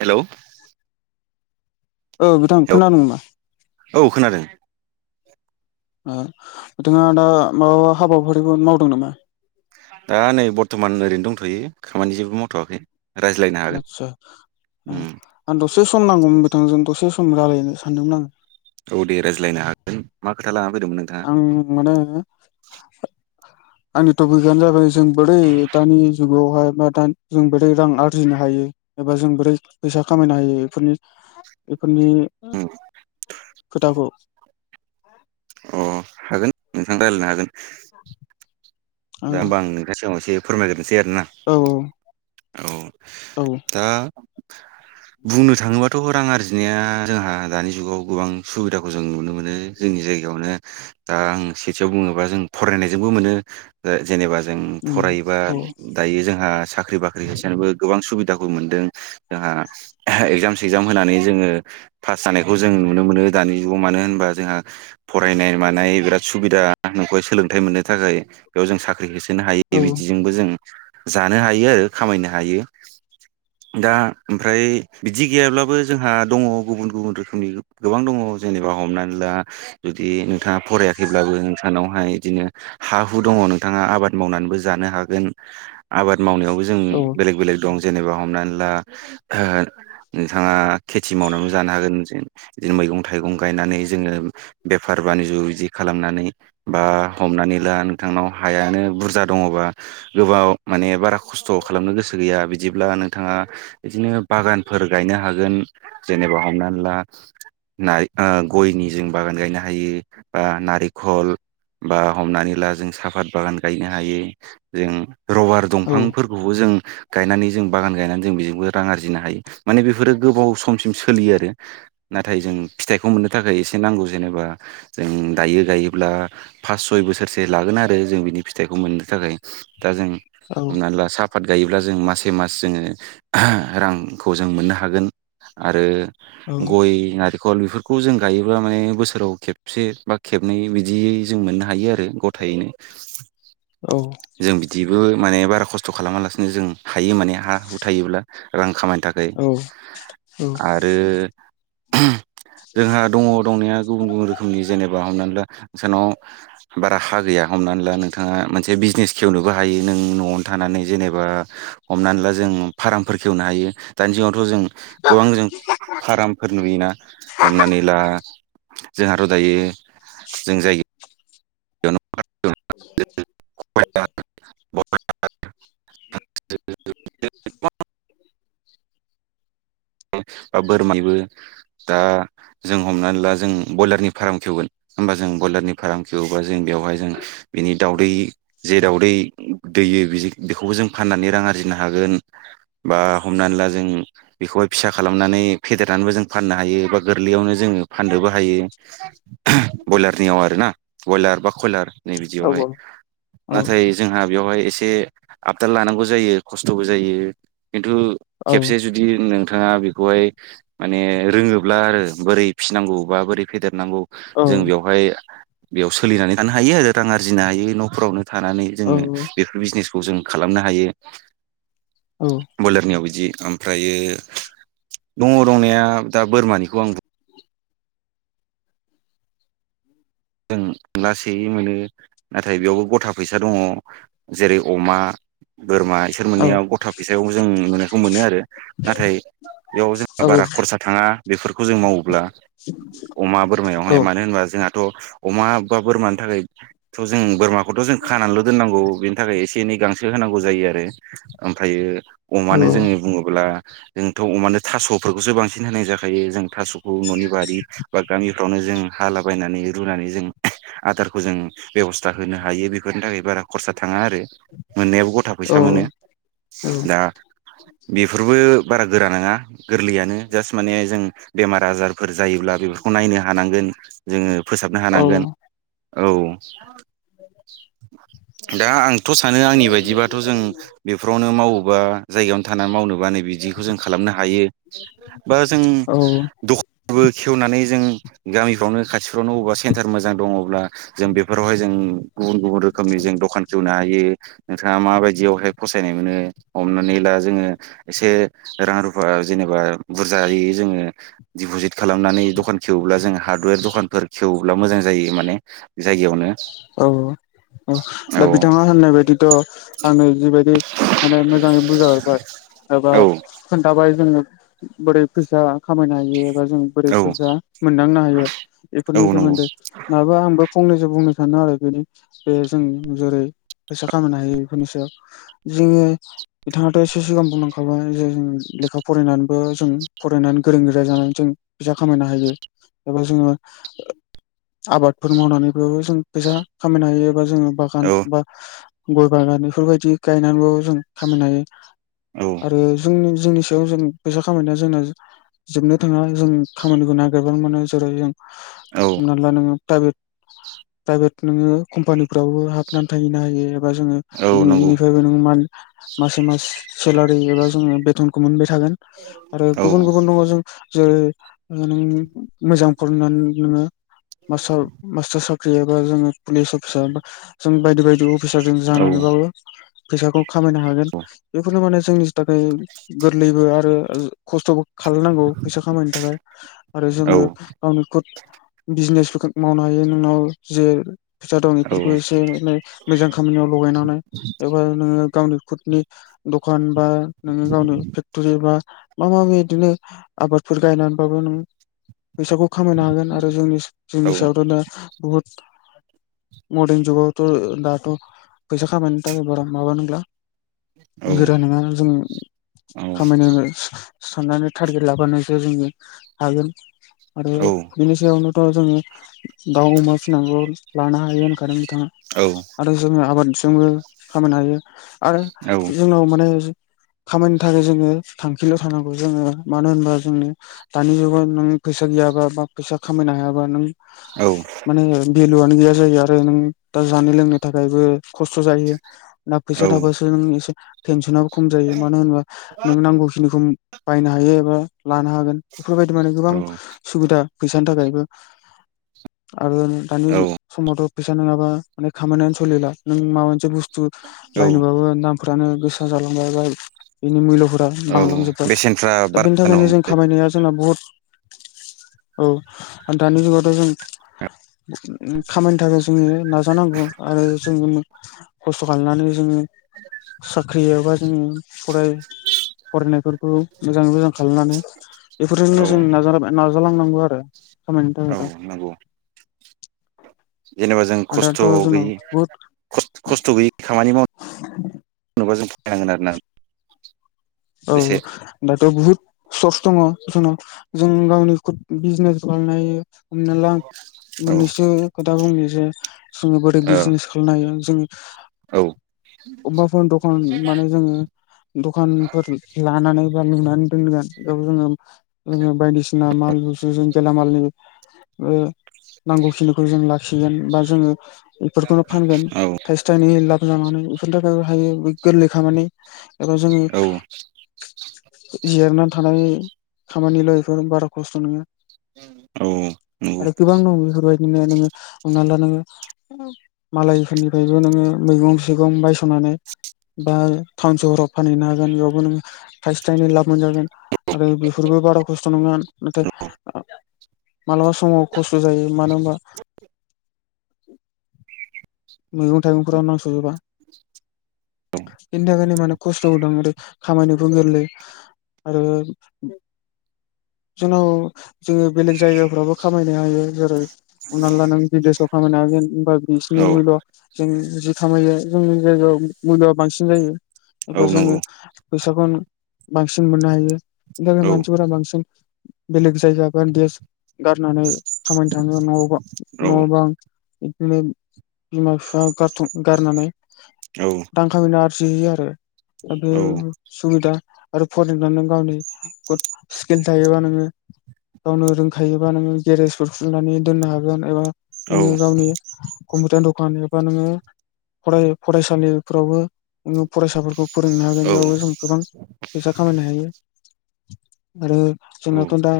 Hello औ बिथां खोनादोंं नामा? औ खोनादों अ नोंथाङा दा माबाा हाबाफारिबो मावदों नामा? दा नै बर्थमान ओरैनो दंथ'यो खामानि जेबो मावथ'वाखै रायज्लायनो हागोन आतसा उम आ दसे सम नांगौमोन बिथांजों द- से सम रायलायनो सानदोंमोन आङो औ दे रायज्लायनो हागोन मा खोथाला आं माने आंनि टपिकआनो जाबाय जों बोरै दानि जुग- आवहाय बा दा जों बोरै रां आरजिनो हायो एबा जों बोरै फैसा खामायनो हायो बेफोरनि बेफोरनि उम खोथाखौ अ हागोन नोंथां रायलायनो हागोन औ [inaudible] दा होमब आ नोंथांनिगावसे फोरमायगोरनो सै आरोना औ औ औ दा [inaudible] बुंनो थाङोबाथ' रां आरजिनाया जोंहा दानि जुगाव गोबां सुबिदाखौ जों नुनो मोनो जोंनि जायगायावनो दा आं सेथियाव बुङोबा जों फरायनायजोंबो मोनो जा-जेनेबा जों उम फरायोबा औ दायो जोंहा साख्रि बाख्रि होसोनोबो गोबां सुबिदा- बो मोनदों जोंहा एगजाम सेक्जाम होनानै जोङो पास जानायखौ जों नुनो मोनो दा- नि जुगाव मानो होनबा जोंहा फरायनाय मानाय बिराद सुबिदा नुखौहाय सोलोंथाइ मोननो थाखाय बेयाव जों साख्रि होसोनो औ हायै बिदिजोंबो जों जानो हायो आरो खामायनो हायो दा ओमफ्राय बिदि गैयाब्लाबो जोंहा दङ गुबुन-गुबुन रोखोमनि गोबां दङ जेनेबा हमनानै ला जुदि नोंथाङा फरायाखैब्लाबो नोंसानावहाय बिदिनो हा- बो दङो नोंथाङा आबाद मावनानैबो जानो हागोन आबाद मावनायावबो जों औ बेलेग-बेलेग दं जेनेबा हमनानै ला ओ नोंथाङा खेथि मावनानैबो जानो हागोन जे बिदिनो मैगं थाइगं गायनानै जोङो बेफार बानिजो बिदि खालामनानै बा हमनानै ला नों- थांनाव हायानो बुरजा दङबा गोबाव माने बारा खस्थ' खालामनो गोसो गैया बिदिब्ला नोंथाङा बिदिनो बागानफोर गायनो हागोन जेनेबा हमनानै ला नाय अ गयनि जों बागान गायनो हायो अ नारिकल बा हमनानै ला जों साफात बागान गायनो हायो जों रबार औ दंफांफोरखौबो जों गायनानै जों बागान गायनानै जों बेजोंबो रां आरजिनो हायो माने बेफोरो गोबाव समसिम सोलियो आरो नाथाय जों फिथाइखौ मोननो थाखाय एसे नांगौ जेनेबा जों दायो गायोब्ला फास सय बोसोरसो लागोन आरो जों बिनि फिथाइखौ मोननो थाखाय दा जों औ हमनानै ला साफात गायोब्ला जों मासे मास जोङो रांखौ जों मोननो हागोन आरो गय नारिखल बिफोर- खौ जों गायोब्ला माने बोसोराव खेबसे बा खेबनै बिदियै जों मोननो हायो आरो गथायैनो औ जों बिदिबो माने बारा खस्थ' खालामालासिनो जों हायो माने हा हु थायोब्ला रां खामायनो थाखाय औ आरो जोंहा दङ दंनाया गुबुन-गुबुन रोखोमनि जेनेबा हमनानै ला सानाव बारा हा गैया हमनानै ला नोंथाङा मोनसे बिजनेस खेव- नोबो हायो नों न'आवनो थानानै जेनेबा हमनानै ला जों फार्मफोर खेवनो हायो दानि जुगावथ' जों गोबां जों फार्मफोर नुयोना हमनानै ला जोंहा आरो दायो जों जाय- [unintelligible] [inaudible] [inaudible] [unintelligible] बोरमानिबो दा जों हमनानै ला जों ब्रयलारनि फार्म खेवगोन जों बयलारनि फार्म खेवोबा जों बेयावहाय जों बिनि दाउदै जे दावदै दैयो बेखौबो जों फाननानै रां आरजिनो हागोन बा हमनानै ला जों बेखौहाय फिसा खालामनानै फेदेरनानैबो जों फाननो हायो बा गोरलैयावनो जोङो फाननोबो हायो। ब्रयलारनियाव आरो ना ब्रयलार बा कयलार नै बिदियावहाय औ नाथाय जोंहा बेवहाय एसे आपदाल लानांगौ जायो खस्थ'बो जायो। खिन्थु खेबसे जुदि नोंथाङा बेखौहाय माने रोङोब्ला आरो बोरै फिसिनांगौ बा बोरै फेदेर नांगौ जों बेयावहाय बेयाव सोलिनानै थानो हायो आरो रां आरजिनो हायो न'फोरावनो थानानै जोङो बेफोर बिजनेसखौ जों खालामनो हायो। औ बयलारनियाव बिदि ओमफ्रायो दङ दंनाया दा बोरमानिखौ आं जों लासैयै मोनो नाथाय बेयावबो गथा फैसा दङ जेरै अमा बोरमा इसोर औ मोननायाव गथा फैसायाव जों नुनायखौ मोनो आरो नाथाय बेयाव जोंहा औ बारा खरसा थाङा बेफोरखौ जों मावोब्ला अमा बोरमायावहाय मानो होनबा जोंहा थ' अमा बा बोरमानि थाखाय थ' जों बोरमाखौथ' जों खानानैल' दोननांगौ बिनि थाखाय एसे एनै गांसो होनांगौ जायो आरो ओमफ्रायो अमानो जोङो बुङोब्ला जोंथ' अ'मानोे थास'फोरखौसो बांसिन होनाय जाखायो जों थास'खौ न'नि बारि बा गामिफ्रावनो जों हालाबायनानै रुनानै जों आदारखौ जों बेब'स्था होनो हायो बेफोरनि थाखाय बारा खरसा थाङा थाङा आरो मोननायाबो गथा औ फैसा मोनो औ दा बेफोरबो बारा गोरा नङा गोरलैयानो जास्ट माने जों बेमार आजार फोर जायोब्ला बेफोरखौ नायनो हानांगोन जोङो फोसाबनो हानांगोन औ [inaudible] दा आंथ' सानो आंनि बायदिबाथ' जों बेफोरावनो मावोबा जायगायावनो थानानै मावनो बिदिखौ जों खालामनो हायो बा जों औ द खानबो खेवनानै जों गामिफ्रावनो खाथिफ्रावनो अबेबा सेन्टार मोजां दङ'ब्ला जों बेफोरावहाय जों गुबुन गुबुन रोखोमनि जों दखान खेवनो हायो। नोंथाङा माबायदियावहाय फसायनाय मोनो हमनानै ला जोङो एसे रां रुफा जेनेबा बुरजायै जोङो दिपुजिड खालामनानै दखान खेवोब्ला जोङो हादवेर दखानफोर खेवोब्ला मोजां जायो माने जायगायावनो औ दा औ बिथाङा होननाय बायदिथ' आंनो जिबायदि माने मोजाङै बुजायहरबाय एबा औ खोन्थाबाय जोङो बोरै फैसा खामायनो हायो जों बोरै औ फैसा मोनदांनो हायो औ बेफोरनि नंगौ सोमोन्दै दा आंबो फंनैसो बुंनो सानो आरो बेनि बे जों जेरै फैसा खामायनो हायो बेफोरनि सायाव जोङो बिथाङाथ' एसे सिगां बुंलांखाबाय जे जों लेखा फरायनानैबो जों फरायनानै गोरों गोरा जानानै जों फैसा खामायनो हायो। एबा जोङो आबादफोर मावनानैबो जों फैसा खामायनो हायो एबा जोङो बागान औ बा गय बागान बेफोरबायदि गायनानैबो जों खामायनो हायो औ आरो जोंनि जोंनि सायाव जों फैसा खामायनाया जोंना जोबनो थाङा जों खामानिखौ नागिरबानो मोनो जेरै जों औ हमना ला नोङो प्राइभेट प्राइभेट नोङो कम्पानिफ्रावबो हाबनानै थाहैनो हायो एबा जोङो औ नंगौ इनिफ्रायबो मान मासै मास सेलारि एबा जोङो बेथनखौ मोनबाय थागोन आरो औ गुबुन गुबुन दङ जों जेरै आरो नों मोजां फरायनानै नों नोङो मास्टार मास्टार सा ख्रि एबा जोङो पुलिस अफिसार बा जों बायदि बायदि अफिसार जों औ जानानैबाबो फैसाखौ खामायनो हागोन बेखौनो माने जोंनि थाथाय गोरलैबो आरो ओ खस्थबो खालायनांगौ फैसा खामायनो थाखाय आरो जोङो ओ गावनि खुद बिजनेसफोरखौ मावनो हायो नोंनाव जे फैसा दं बेफोरखौ औ एसे ए मोजां खामानियाव लगायनानै एबा नोङो गावनि कुदनि दखान बा नोङो गावनि फेक्टरि बा माबा मि बिदिनो आबादफोर गायनानैबाबो नों फैसाखौ खामायनो हागोन आरो जोंनि औ सायावथ दा बहुद मर्दारन जुगावथ दाथ फैसा खामायनो थाखाय बारा माबा नंला गोरा नङा जोङो औ खामायनो साननानै थारगेट लाबानोसो जोङो हागोन आरो औ बेनि सायावनोथ जोङो दावउ अमा फिनानाबो लानो हायो होनखादों बिथाङा आरो जोङो आबाद जोंङो खामायनो हायो आरो जोंनाव माने खामानिनि थाखाय जोङो थांखिल थानांगौ जोङो मानो होनबा जोंनो दानि जुगाव नों फैसा गैया बा फैसा खामायनो हायाबा नों औ ओ भेलुयानो गैया जायो आरो नों दा जानो लोंनो थाखायबो खस्थ जायो ना फैसा थाबासो नों एसे टेनसनाबो खम जायो मानो होनोबा नों नांगौ खिनिखौ बायनो हायो एबा लानो हागोन बेफोरबायदि माने गोबां सुबिदा फैसानि थाखायबो आरो दानि समावथ फैसा नङाबा माने खामानियानो सलिला नों माबा मोनसे बुस स्थु बायनोबाबो दामफ्रानो गोसा जालांबाय बेनि मुइल फोरा बांलांजोबबाय बेसेनफ्रा दा बारा बेनि जानो थाखायनो हम जों खामायनाया जोंना बुहुत औ दानि [unintelligible] जों खामानिनि थाखाय जोङो नाजानांगौ आरो जोङो खस्थ' खालायनानै जोङो साख्रि एबा जोङो फराय फरायनायफोरखौ मोजाङै मोजां खालामनानै बेफोरजोंनो औ जों नाजालाबाय नाजालांनांगौ आरो। खामायनो औ थाखायथ' नंगौ। जेनेबा जों खस्थ दाथ' जोंनाव गैयै बुहुद खस्थ गैयै खामानि माव जेनबा जों फैनांगोन आरोना औ औ एसे दाथ बहुत सर्स दङ जोंनाव जों गावनि खुद बिजनेस खालामनो हायो। हमना लां औ मोननैसो खोथा बुंनो जे जोङो बोरै औ बिजनेस खालायनो हायो जोङो अबबाफोर दखान माने जोङो दखान लानानै बा नुनानै दोनगोन। बेयाव जोङो जों बायदिसिना माल बुस्थु जों गेलामालनि ओ नांगौ खिनिखौ जों लाखिगोन बा जोङो बेफोरखौनो फानगोन औ थाइसे थाइनै लाब जानानै। बेफोरनि थाखाय हायो गोरलै खामानि एबा जोङो औ जिरायनानै थानाय खामानिल बेफोर बारा खस्थ नङा औ नंगौ आरो गोबां दं बेफोरबायदिनो नोङो हमना ला नोङो मालायफोरनिफायबो नोङो मैगं थाइगं बायसनानै बा टाउन सहराव फानहैनो हागोन बेयावबो नोङो थाइसे थाइनै लाब मोनजागोन आरो बेफोरबो बारा खस्थ नङा नाथाय मालाबा समाव खस्थ जायो मानो होनबा मैगं थाइगंफोराव नांसजोबा बिनि थाखायनो मान खस्थ होदों आरो खामायनोबो गोरलै आरो जोंनाव जोङो बेलेग जायगाफ्रावबो खामायनो हायो जेरै हमना ला नों बिदेसाव खामा मोनागोन होनबा बिसिनि औ मुल्य जों जि खामायो जोंनि जायगायाव मुल्यआ बांसिन जायो औ एबा जोङो नंगौ फैसाखौ बांसिन मोननो हायो बेनि थाखाय औ मानसिफोरा बांसिन [unintelligible] गारनानै खामायनो थाङो न औ बां बिदिनो बिमा बिफा गारथ गारनानै औ दांखामायनो आरो आरो दा बे औ सुबिदा आरो फरायनानै गावनि सकेल थायोबा नोंङो गावनो रोंखायोबा नोंङो गेरेजफोर खुलिनानै दोननो हागोन एबा नोङो गावनि खमथार दखान एबा नोंओ फराय फरायसालिफोरावबो फरायसाफोरखौ फोरोंनो हागोन बेेरावबो जों गोबां फैसा खामायनो हायो आरो जोंनाथ दा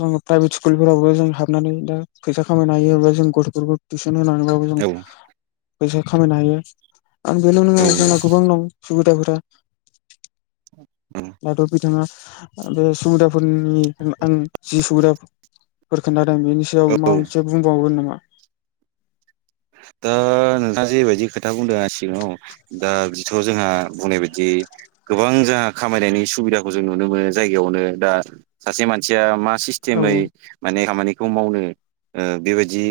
ज प्राइभेट स्कुलफोरावबो जों हाबनानै दा फैसा खायनो हायो जों गथ'फोरखौ टिउसन होनानैबाबो जों औ फैसा खामायनो हायो आं बेल नङा नंगौ जोंना गोबां दं सुबिदाफोरा ला बिथाङा बे सुबिदाफोरनि आं जि सुबिदाफोर खोनथा बेनि सायाव औ माबा औ मोनसे बुंबावगोन नामा दा नोंथाङा जेबायदि खोथा बुंदों सिगाङाव दा बिथ' जोंहा बुंनाय बायदि गोबां जोंओ खामायनायनि सुबिदाखौ जों नुनो मोनो जायगायावनो दा सासे मानसिया मा औ सिस्टेमै माने खामानिखौ मावनो बेबायदि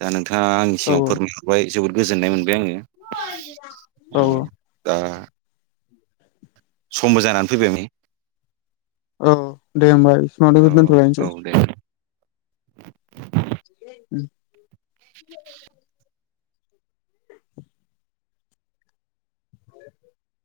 दा नोंथाङा आंनि औ सिगाङाव फोरमायहरबाय जोबोद गोजोननाय मोनबाय आंङो औ दा समबो जानानै फैबाय औ दे होमबा सावनो औ दोन्थलायनोसै औ दे [unintelligible] औ